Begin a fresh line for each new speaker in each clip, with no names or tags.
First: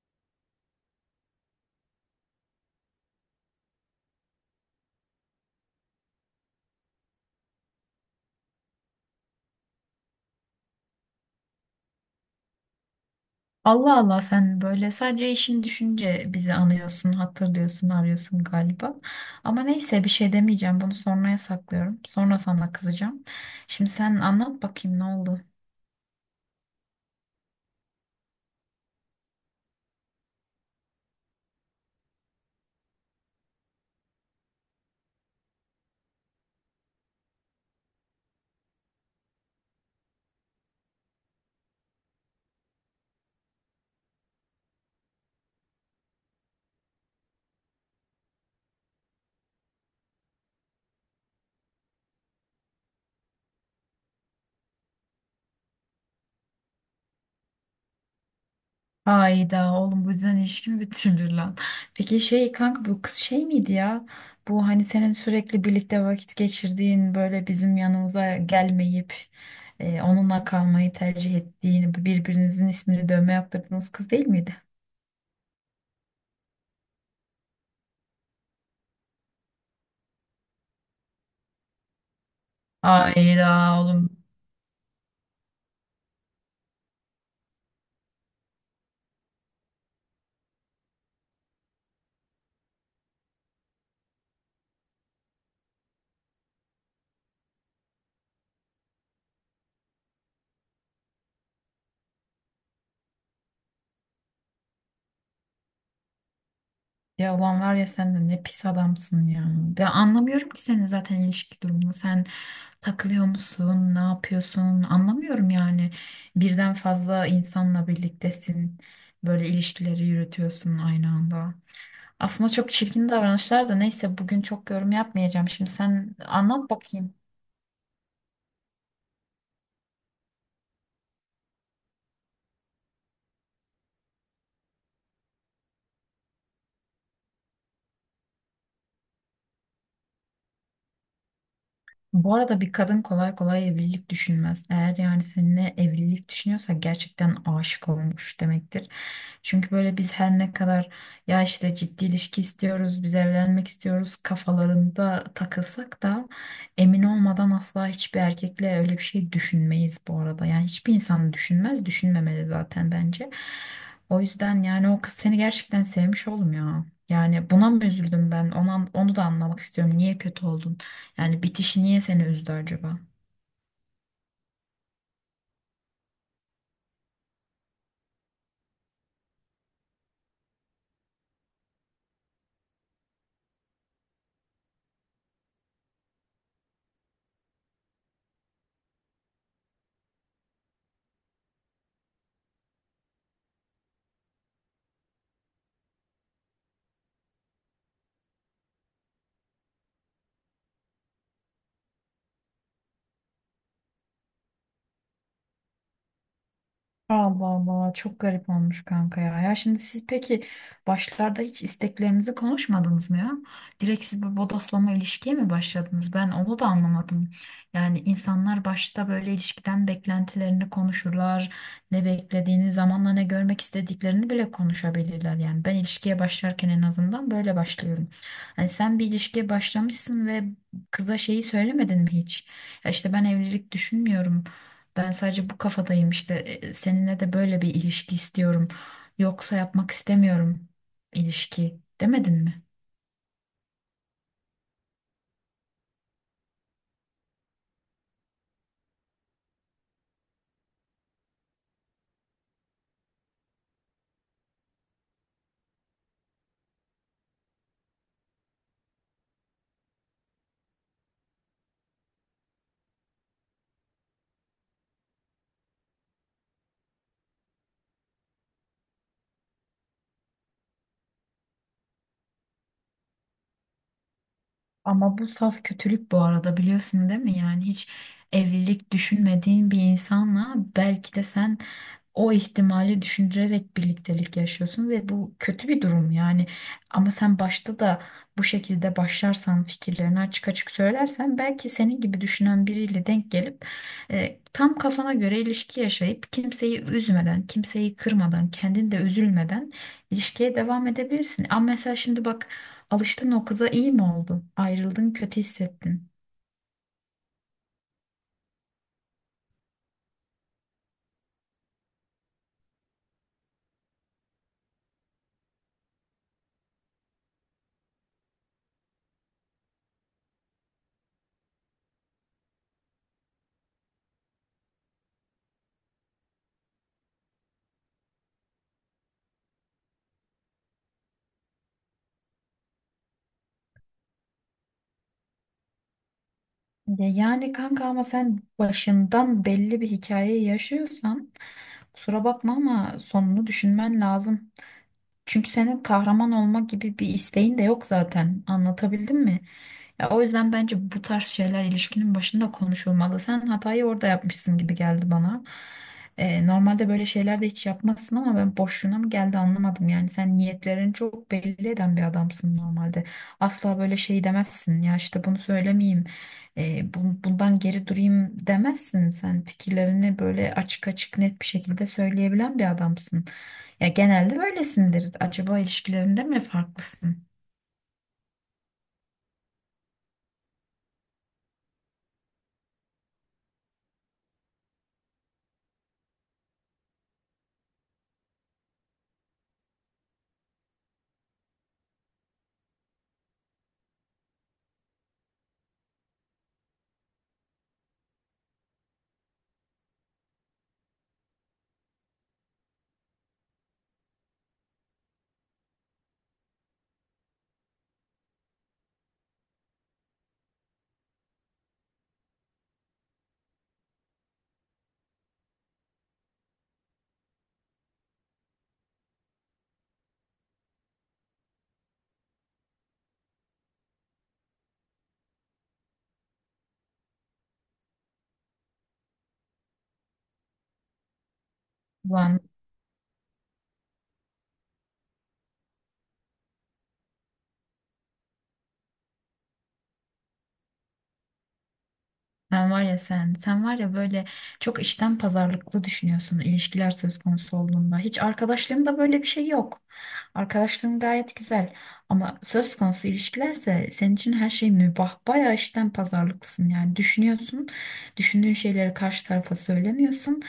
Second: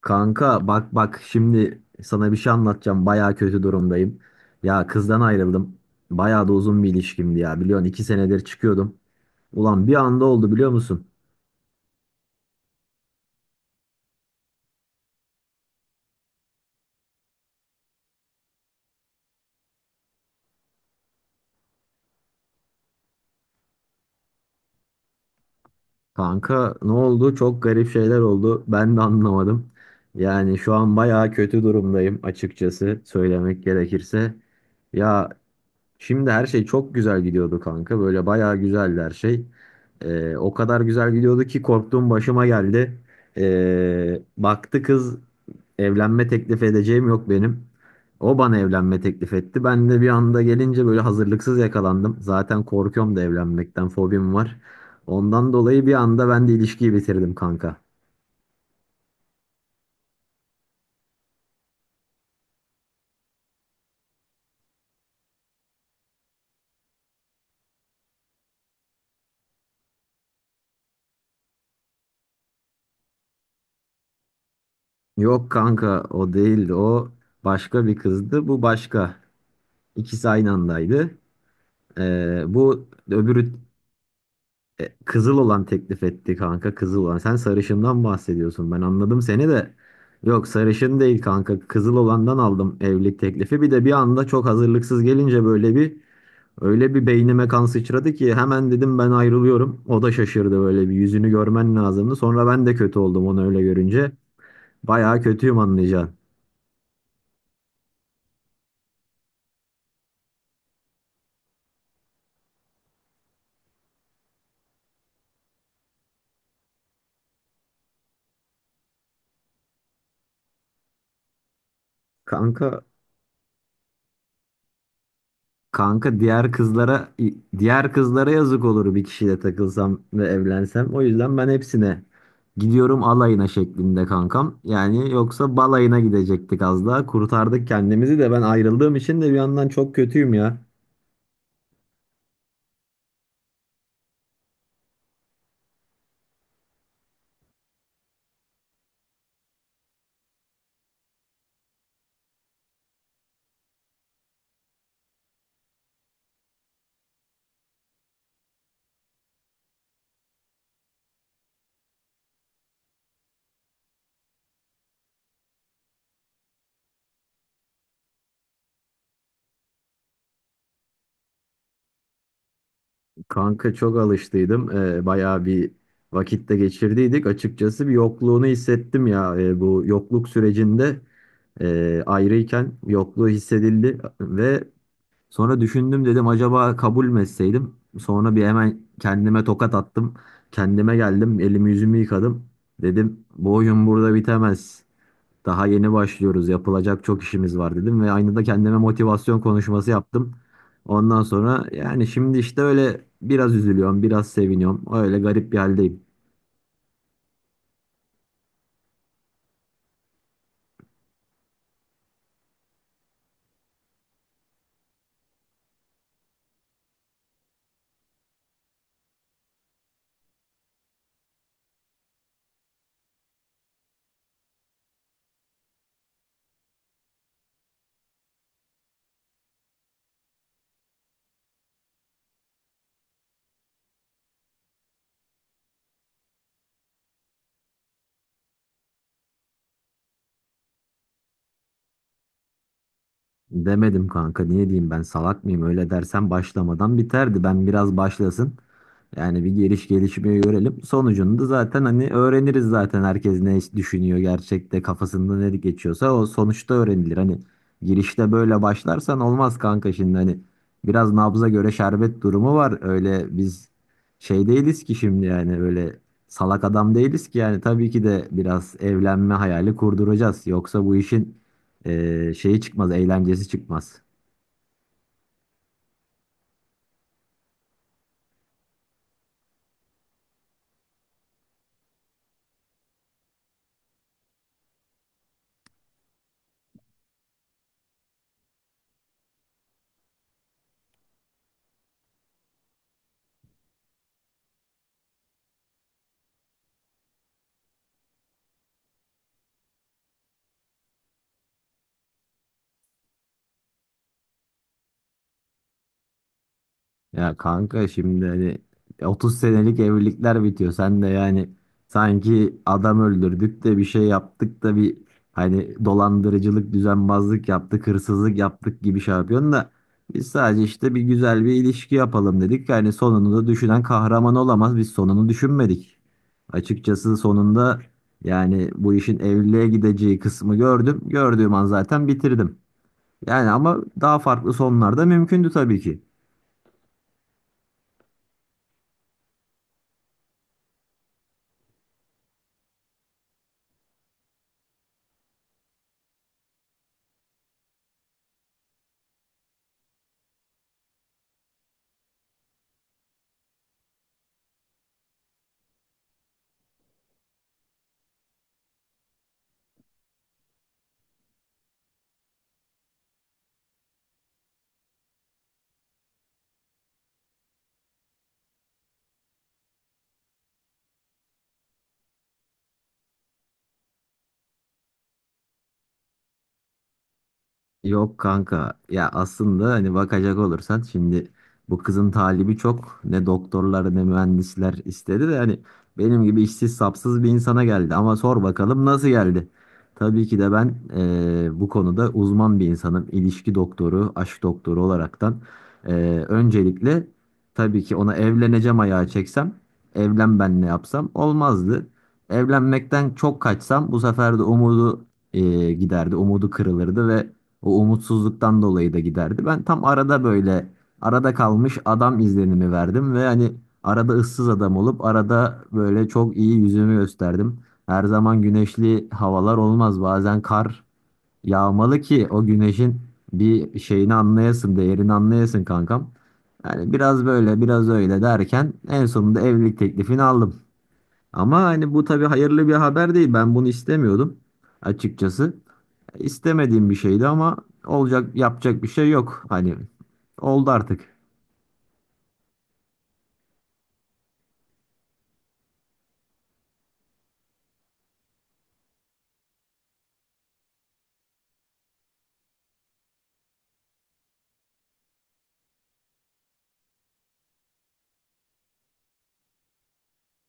Kanka bak bak şimdi sana bir şey anlatacağım. Baya kötü durumdayım. Ya kızdan ayrıldım. Baya da uzun bir ilişkimdi ya. Biliyorsun 2 senedir çıkıyordum. Ulan bir anda oldu biliyor musun?
Allah Allah, sen böyle sadece işini düşünce bizi anıyorsun, hatırlıyorsun, arıyorsun galiba. Ama neyse bir şey demeyeceğim. Bunu sonraya saklıyorum. Sonra sana kızacağım. Şimdi sen anlat bakayım, ne oldu?
Kanka ne oldu? Çok garip şeyler oldu. Ben de anlamadım. Yani şu an baya kötü durumdayım açıkçası söylemek gerekirse. Ya şimdi her şey çok güzel gidiyordu kanka. Böyle baya güzeldi her şey. O kadar güzel gidiyordu ki korktuğum başıma geldi. Baktı kız, evlenme teklif edeceğim yok benim. O bana evlenme teklif etti. Ben de bir anda gelince böyle hazırlıksız yakalandım. Zaten korkuyorum da evlenmekten, fobim var. Ondan dolayı bir anda ben de ilişkiyi bitirdim kanka.
Hayda oğlum, bu yüzden ilişkimi bitirir lan. Peki şey kanka, bu kız şey miydi ya? Bu hani senin sürekli birlikte vakit geçirdiğin, böyle bizim yanımıza gelmeyip onunla kalmayı tercih ettiğin, birbirinizin ismini dövme yaptırdığınız kız değil miydi?
Yok kanka o değildi. O başka bir kızdı. Bu başka. İkisi aynı andaydı. Ee, bu öbürü
Hayda oğlum.
Kızıl olan teklif etti kanka, kızıl olan. Sen sarışından bahsediyorsun. Ben anladım seni de. Yok sarışın değil kanka. Kızıl olandan aldım evlilik teklifi. Bir de bir anda çok hazırlıksız gelince böyle bir öyle bir beynime kan sıçradı ki hemen dedim ben ayrılıyorum. O da şaşırdı, böyle bir yüzünü görmen lazımdı. Sonra ben de kötü oldum onu öyle görünce. Bayağı kötüyüm anlayacaksın.
Ya ulan var ya, sen de ne pis adamsın ya. Ben anlamıyorum ki senin zaten ilişki durumunu. Sen takılıyor musun? Ne yapıyorsun? Anlamıyorum yani. Birden fazla insanla birliktesin. Böyle ilişkileri yürütüyorsun aynı anda. Aslında çok
Kanka
çirkin davranışlar da neyse, bugün çok yorum yapmayacağım. Şimdi sen
Kanka, diğer
anlat
kızlara
bakayım.
diğer kızlara yazık olur bir kişiyle takılsam ve evlensem. O yüzden ben hepsine gidiyorum alayına şeklinde kankam. Yani yoksa balayına gidecektik az daha. Kurtardık kendimizi de ben ayrıldığım için de bir yandan çok kötüyüm ya.
Bu arada bir kadın kolay kolay evlilik düşünmez. Eğer yani seninle evlilik düşünüyorsa gerçekten aşık olmuş demektir. Çünkü böyle biz her ne kadar ya işte ciddi ilişki istiyoruz, biz evlenmek istiyoruz kafalarında takılsak da emin olmadan asla hiçbir erkekle öyle bir şey düşünmeyiz bu arada. Yani hiçbir insan düşünmez, düşünmemeli zaten bence. O yüzden yani o kız seni gerçekten sevmiş oğlum ya. Yani buna mı üzüldüm ben? Ona, onu da anlamak istiyorum. Niye kötü oldun? Yani bitişi niye seni üzdü acaba?
Kanka çok alıştıydım. Bayağı bir vakitte geçirdiydik. Açıkçası bir yokluğunu hissettim ya. Bu yokluk sürecinde, ayrıyken yokluğu hissedildi ve sonra düşündüm, dedim acaba kabul mü etseydim? Sonra bir hemen kendime tokat attım. Kendime geldim, elimi yüzümü yıkadım. Dedim bu oyun burada bitemez. Daha yeni başlıyoruz, yapılacak çok işimiz var dedim ve aynı da kendime motivasyon konuşması yaptım. Ondan sonra yani şimdi işte öyle biraz üzülüyorum, biraz seviniyorum. Öyle garip bir haldeyim.
Allah Allah, çok garip olmuş kanka ya. Ya şimdi siz peki başlarda hiç isteklerinizi konuşmadınız mı ya? Direkt siz bir bodoslama ilişkiye mi başladınız? Ben onu da anlamadım. Yani insanlar başta böyle ilişkiden beklentilerini konuşurlar. Ne beklediğini, zamanla ne görmek istediklerini bile konuşabilirler. Yani ben ilişkiye başlarken en azından böyle başlıyorum. Hani sen bir ilişkiye başlamışsın ve kıza şeyi söylemedin mi hiç? Ya işte ben evlilik düşünmüyorum. Ben sadece bu kafadayım işte, seninle de böyle bir ilişki istiyorum. Yoksa yapmak istemiyorum ilişki demedin mi?
Demedim kanka, niye diyeyim, ben salak mıyım? Öyle dersen başlamadan biterdi. Ben biraz başlasın, yani bir gelişmeyi görelim. Sonucunu da zaten hani öğreniriz zaten, herkes ne düşünüyor gerçekte kafasında ne geçiyorsa o sonuçta öğrenilir. Hani girişte böyle başlarsan olmaz kanka, şimdi hani biraz nabza göre şerbet durumu var. Öyle biz şey değiliz ki şimdi, yani öyle salak adam değiliz ki. Yani tabii ki de biraz evlenme hayali kurduracağız. Yoksa bu işin şeyi çıkmaz, eğlencesi çıkmaz.
Ama bu saf kötülük bu arada, biliyorsun değil mi? Yani hiç evlilik düşünmediğin bir insanla belki de sen o ihtimali düşündürerek birliktelik yaşıyorsun ve bu kötü bir durum yani. Ama sen başta da bu şekilde başlarsan, fikirlerini açık açık söylersen, belki senin gibi düşünen biriyle denk gelip tam kafana göre ilişki yaşayıp, kimseyi üzmeden, kimseyi kırmadan, kendin de üzülmeden ilişkiye devam edebilirsin. Ama mesela şimdi bak, alıştın o kıza, iyi mi oldu? Ayrıldın, kötü hissettin.
Ya kanka şimdi hani 30 senelik evlilikler bitiyor. Sen de yani sanki adam öldürdük de bir şey yaptık da, bir hani dolandırıcılık, düzenbazlık yaptık, hırsızlık yaptık gibi şey yapıyorsun da biz sadece işte bir güzel bir ilişki yapalım dedik. Yani sonunu da düşünen kahraman olamaz. Biz sonunu düşünmedik. Açıkçası sonunda yani bu işin evliliğe gideceği kısmı gördüm. Gördüğüm an zaten bitirdim. Yani ama daha farklı sonlar da mümkündü tabii ki.
Ya yani kanka, ama sen başından belli bir hikayeyi yaşıyorsan kusura bakma ama sonunu düşünmen lazım. Çünkü senin kahraman olma gibi bir isteğin de yok zaten. Anlatabildim mi? Ya o yüzden bence bu tarz şeyler ilişkinin başında konuşulmalı. Sen hatayı orada yapmışsın gibi geldi bana. Normalde böyle şeyler de hiç yapmazsın ama ben, boşluğuna mı geldi, anlamadım. Yani sen niyetlerini çok belli eden bir adamsın normalde. Asla böyle şey demezsin. Ya işte bunu söylemeyeyim, bundan geri durayım demezsin. Sen fikirlerini böyle açık açık net bir şekilde söyleyebilen bir adamsın. Ya genelde böylesindir. Acaba ilişkilerinde mi farklısın?
Yok kanka ya, aslında hani bakacak olursan şimdi bu kızın talibi çok, ne doktorlar ne mühendisler istedi de hani benim gibi işsiz sapsız bir insana geldi, ama sor bakalım nasıl geldi. Tabii ki de ben bu konuda uzman bir insanım, ilişki doktoru, aşk doktoru olaraktan. Öncelikle tabii ki ona evleneceğim ayağı çeksem, evlen ben ne yapsam olmazdı. Evlenmekten çok kaçsam bu sefer de umudu giderdi, umudu kırılırdı ve o umutsuzluktan dolayı da giderdi. Ben tam arada böyle arada kalmış adam izlenimi verdim ve hani arada ıssız adam olup arada böyle çok iyi yüzümü gösterdim. Her zaman güneşli havalar olmaz. Bazen kar yağmalı ki o güneşin bir şeyini anlayasın, değerini anlayasın kankam. Yani biraz böyle biraz öyle derken en sonunda evlilik teklifini aldım. Ama hani bu tabii
Ulan
hayırlı bir haber değil. Ben bunu istemiyordum açıkçası. İstemediğim bir şeydi ama olacak, yapacak bir şey yok. Hani oldu artık.
sen var ya, sen var ya, böyle çok işten pazarlıklı düşünüyorsun ilişkiler söz konusu olduğunda. Hiç arkadaşlığında böyle bir şey yok. Arkadaşlığın gayet güzel ama söz konusu ilişkilerse senin için her şey mübah. Bayağı işten pazarlıklısın yani, düşünüyorsun, düşündüğün şeyleri karşı tarafa söylemiyorsun.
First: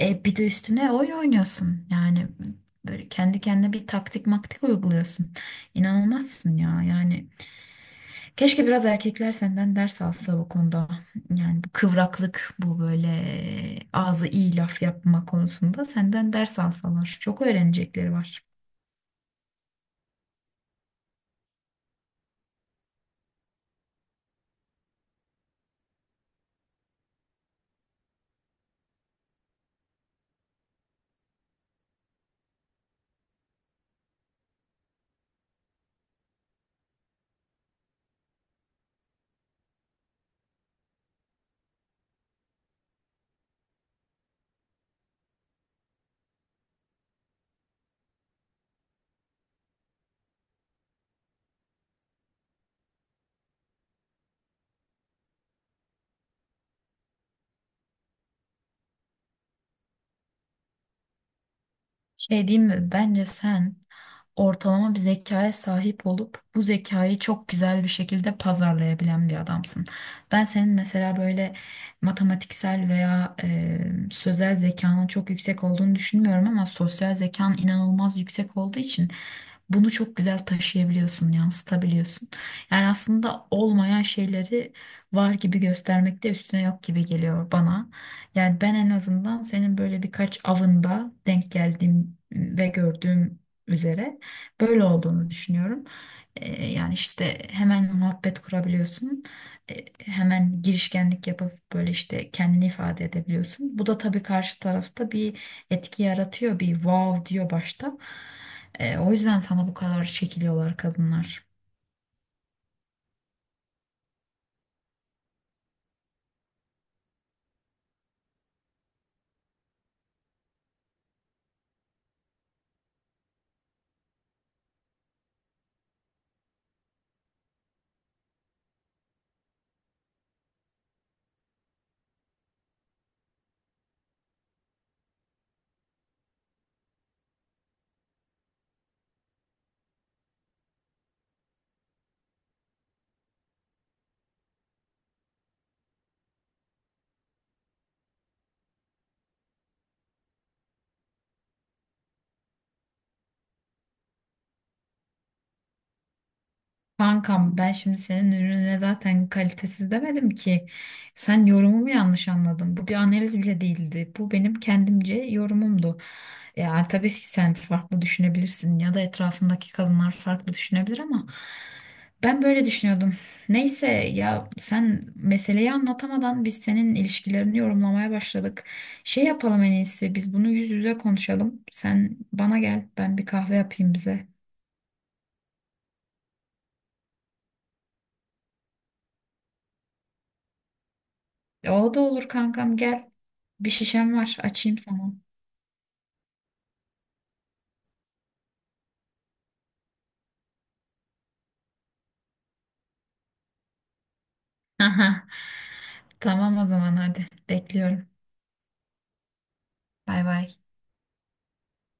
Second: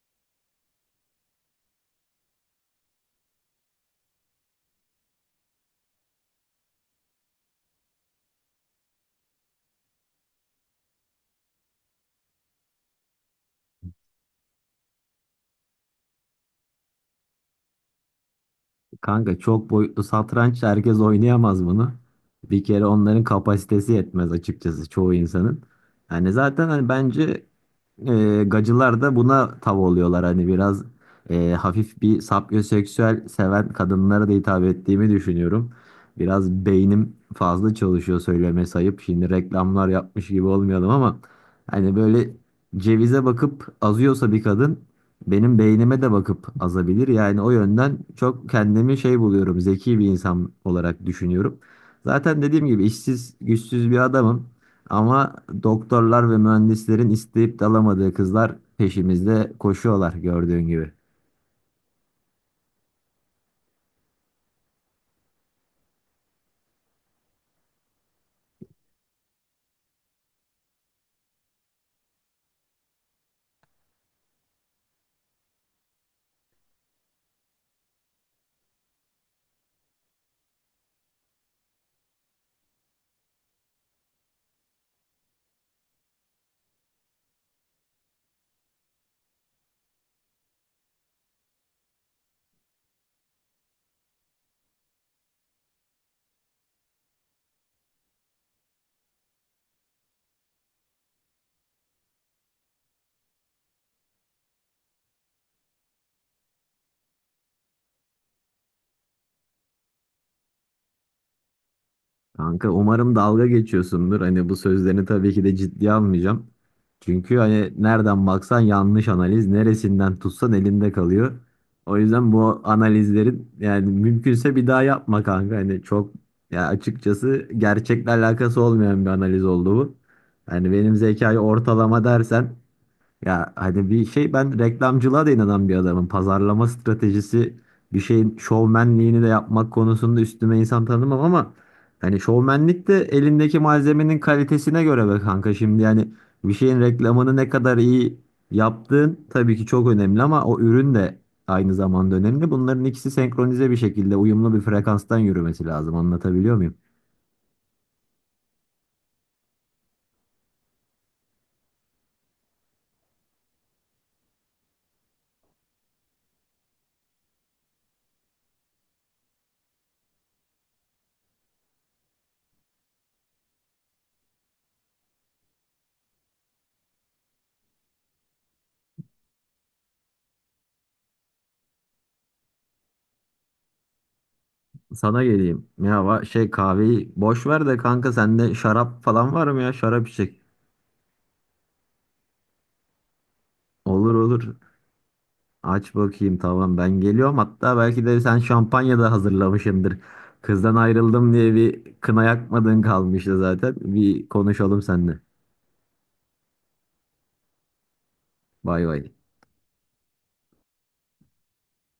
Bir de üstüne oyun oynuyorsun yani, böyle kendi kendine bir taktik maktik uyguluyorsun. İnanılmazsın ya yani. Keşke biraz erkekler senden ders alsa bu konuda. Yani bu kıvraklık, bu böyle ağzı iyi laf yapma konusunda senden ders alsalar. Çok öğrenecekleri var.
Kanka çok boyutlu satranç, herkes oynayamaz bunu. Bir kere onların kapasitesi yetmez açıkçası, çoğu insanın. Hani zaten hani bence gacılar da buna tav oluyorlar. Hani biraz hafif bir sapyoseksüel seven kadınlara da hitap ettiğimi düşünüyorum. Biraz beynim fazla çalışıyor, söyleme sayıp şimdi reklamlar yapmış gibi olmayalım ama hani böyle cevize bakıp azıyorsa bir kadın, benim beynime de bakıp azabilir. Yani o yönden çok kendimi şey buluyorum, zeki bir insan olarak düşünüyorum. Zaten dediğim gibi işsiz, güçsüz bir adamım. Ama doktorlar ve mühendislerin isteyip de alamadığı kızlar peşimizde koşuyorlar gördüğün gibi.
Şey diyeyim mi? Bence sen ortalama bir zekaya sahip olup bu zekayı çok güzel bir şekilde pazarlayabilen bir adamsın. Ben senin mesela böyle matematiksel veya sözel zekanın çok yüksek olduğunu düşünmüyorum ama sosyal zekan inanılmaz yüksek olduğu için bunu çok güzel taşıyabiliyorsun, yansıtabiliyorsun. Yani aslında olmayan şeyleri var gibi göstermek de üstüne yok gibi geliyor bana. Yani ben en azından senin böyle birkaç avında denk geldiğim ve gördüğüm üzere böyle olduğunu düşünüyorum. Yani işte hemen muhabbet kurabiliyorsun. Hemen girişkenlik yapıp böyle işte kendini ifade edebiliyorsun. Bu da tabii karşı tarafta bir etki yaratıyor. Bir wow diyor başta. O yüzden sana bu kadar çekiliyorlar kadınlar.
Kanka umarım dalga geçiyorsundur. Hani bu sözlerini tabii ki de ciddiye almayacağım. Çünkü hani nereden baksan yanlış analiz, neresinden tutsan elinde kalıyor. O yüzden bu analizlerin, yani mümkünse bir daha yapma kanka. Hani çok, ya açıkçası gerçekle alakası olmayan bir analiz oldu bu. Yani benim zekayı ortalama dersen, ya hani bir şey, ben reklamcılığa da inanan bir adamım. Pazarlama stratejisi, bir şeyin şovmenliğini de yapmak konusunda üstüme insan tanımam ama hani şovmenlik de elindeki malzemenin kalitesine göre be kanka. Şimdi yani bir şeyin reklamını ne kadar iyi yaptığın tabii ki çok önemli ama o ürün de aynı zamanda önemli. Bunların ikisi senkronize bir şekilde uyumlu bir frekanstan yürümesi lazım. Anlatabiliyor muyum?
Kankam, ben şimdi senin ürününe zaten kalitesiz demedim ki. Sen yorumumu yanlış anladın. Bu bir analiz bile değildi. Bu benim kendimce yorumumdu. Ya tabii ki sen farklı düşünebilirsin ya da etrafındaki kadınlar farklı düşünebilir ama ben böyle düşünüyordum. Neyse ya, sen meseleyi anlatamadan biz senin ilişkilerini yorumlamaya başladık. Şey yapalım, en iyisi biz bunu yüz yüze konuşalım. Sen bana gel, ben bir kahve yapayım bize.
Sana geleyim. Ya şey, kahveyi boş ver de kanka, sende şarap falan var mı ya? Şarap içecek.
O da olur kankam, gel. Bir
Olur
şişem var,
olur.
açayım sana.
Aç bakayım, tamam ben geliyorum. Hatta belki de sen şampanya da hazırlamışsındır. Kızdan ayrıldım diye bir kına yakmadığın kalmıştı zaten. Bir konuşalım seninle.
Tamam o zaman, hadi bekliyorum.
Bay bay.
Bay bay.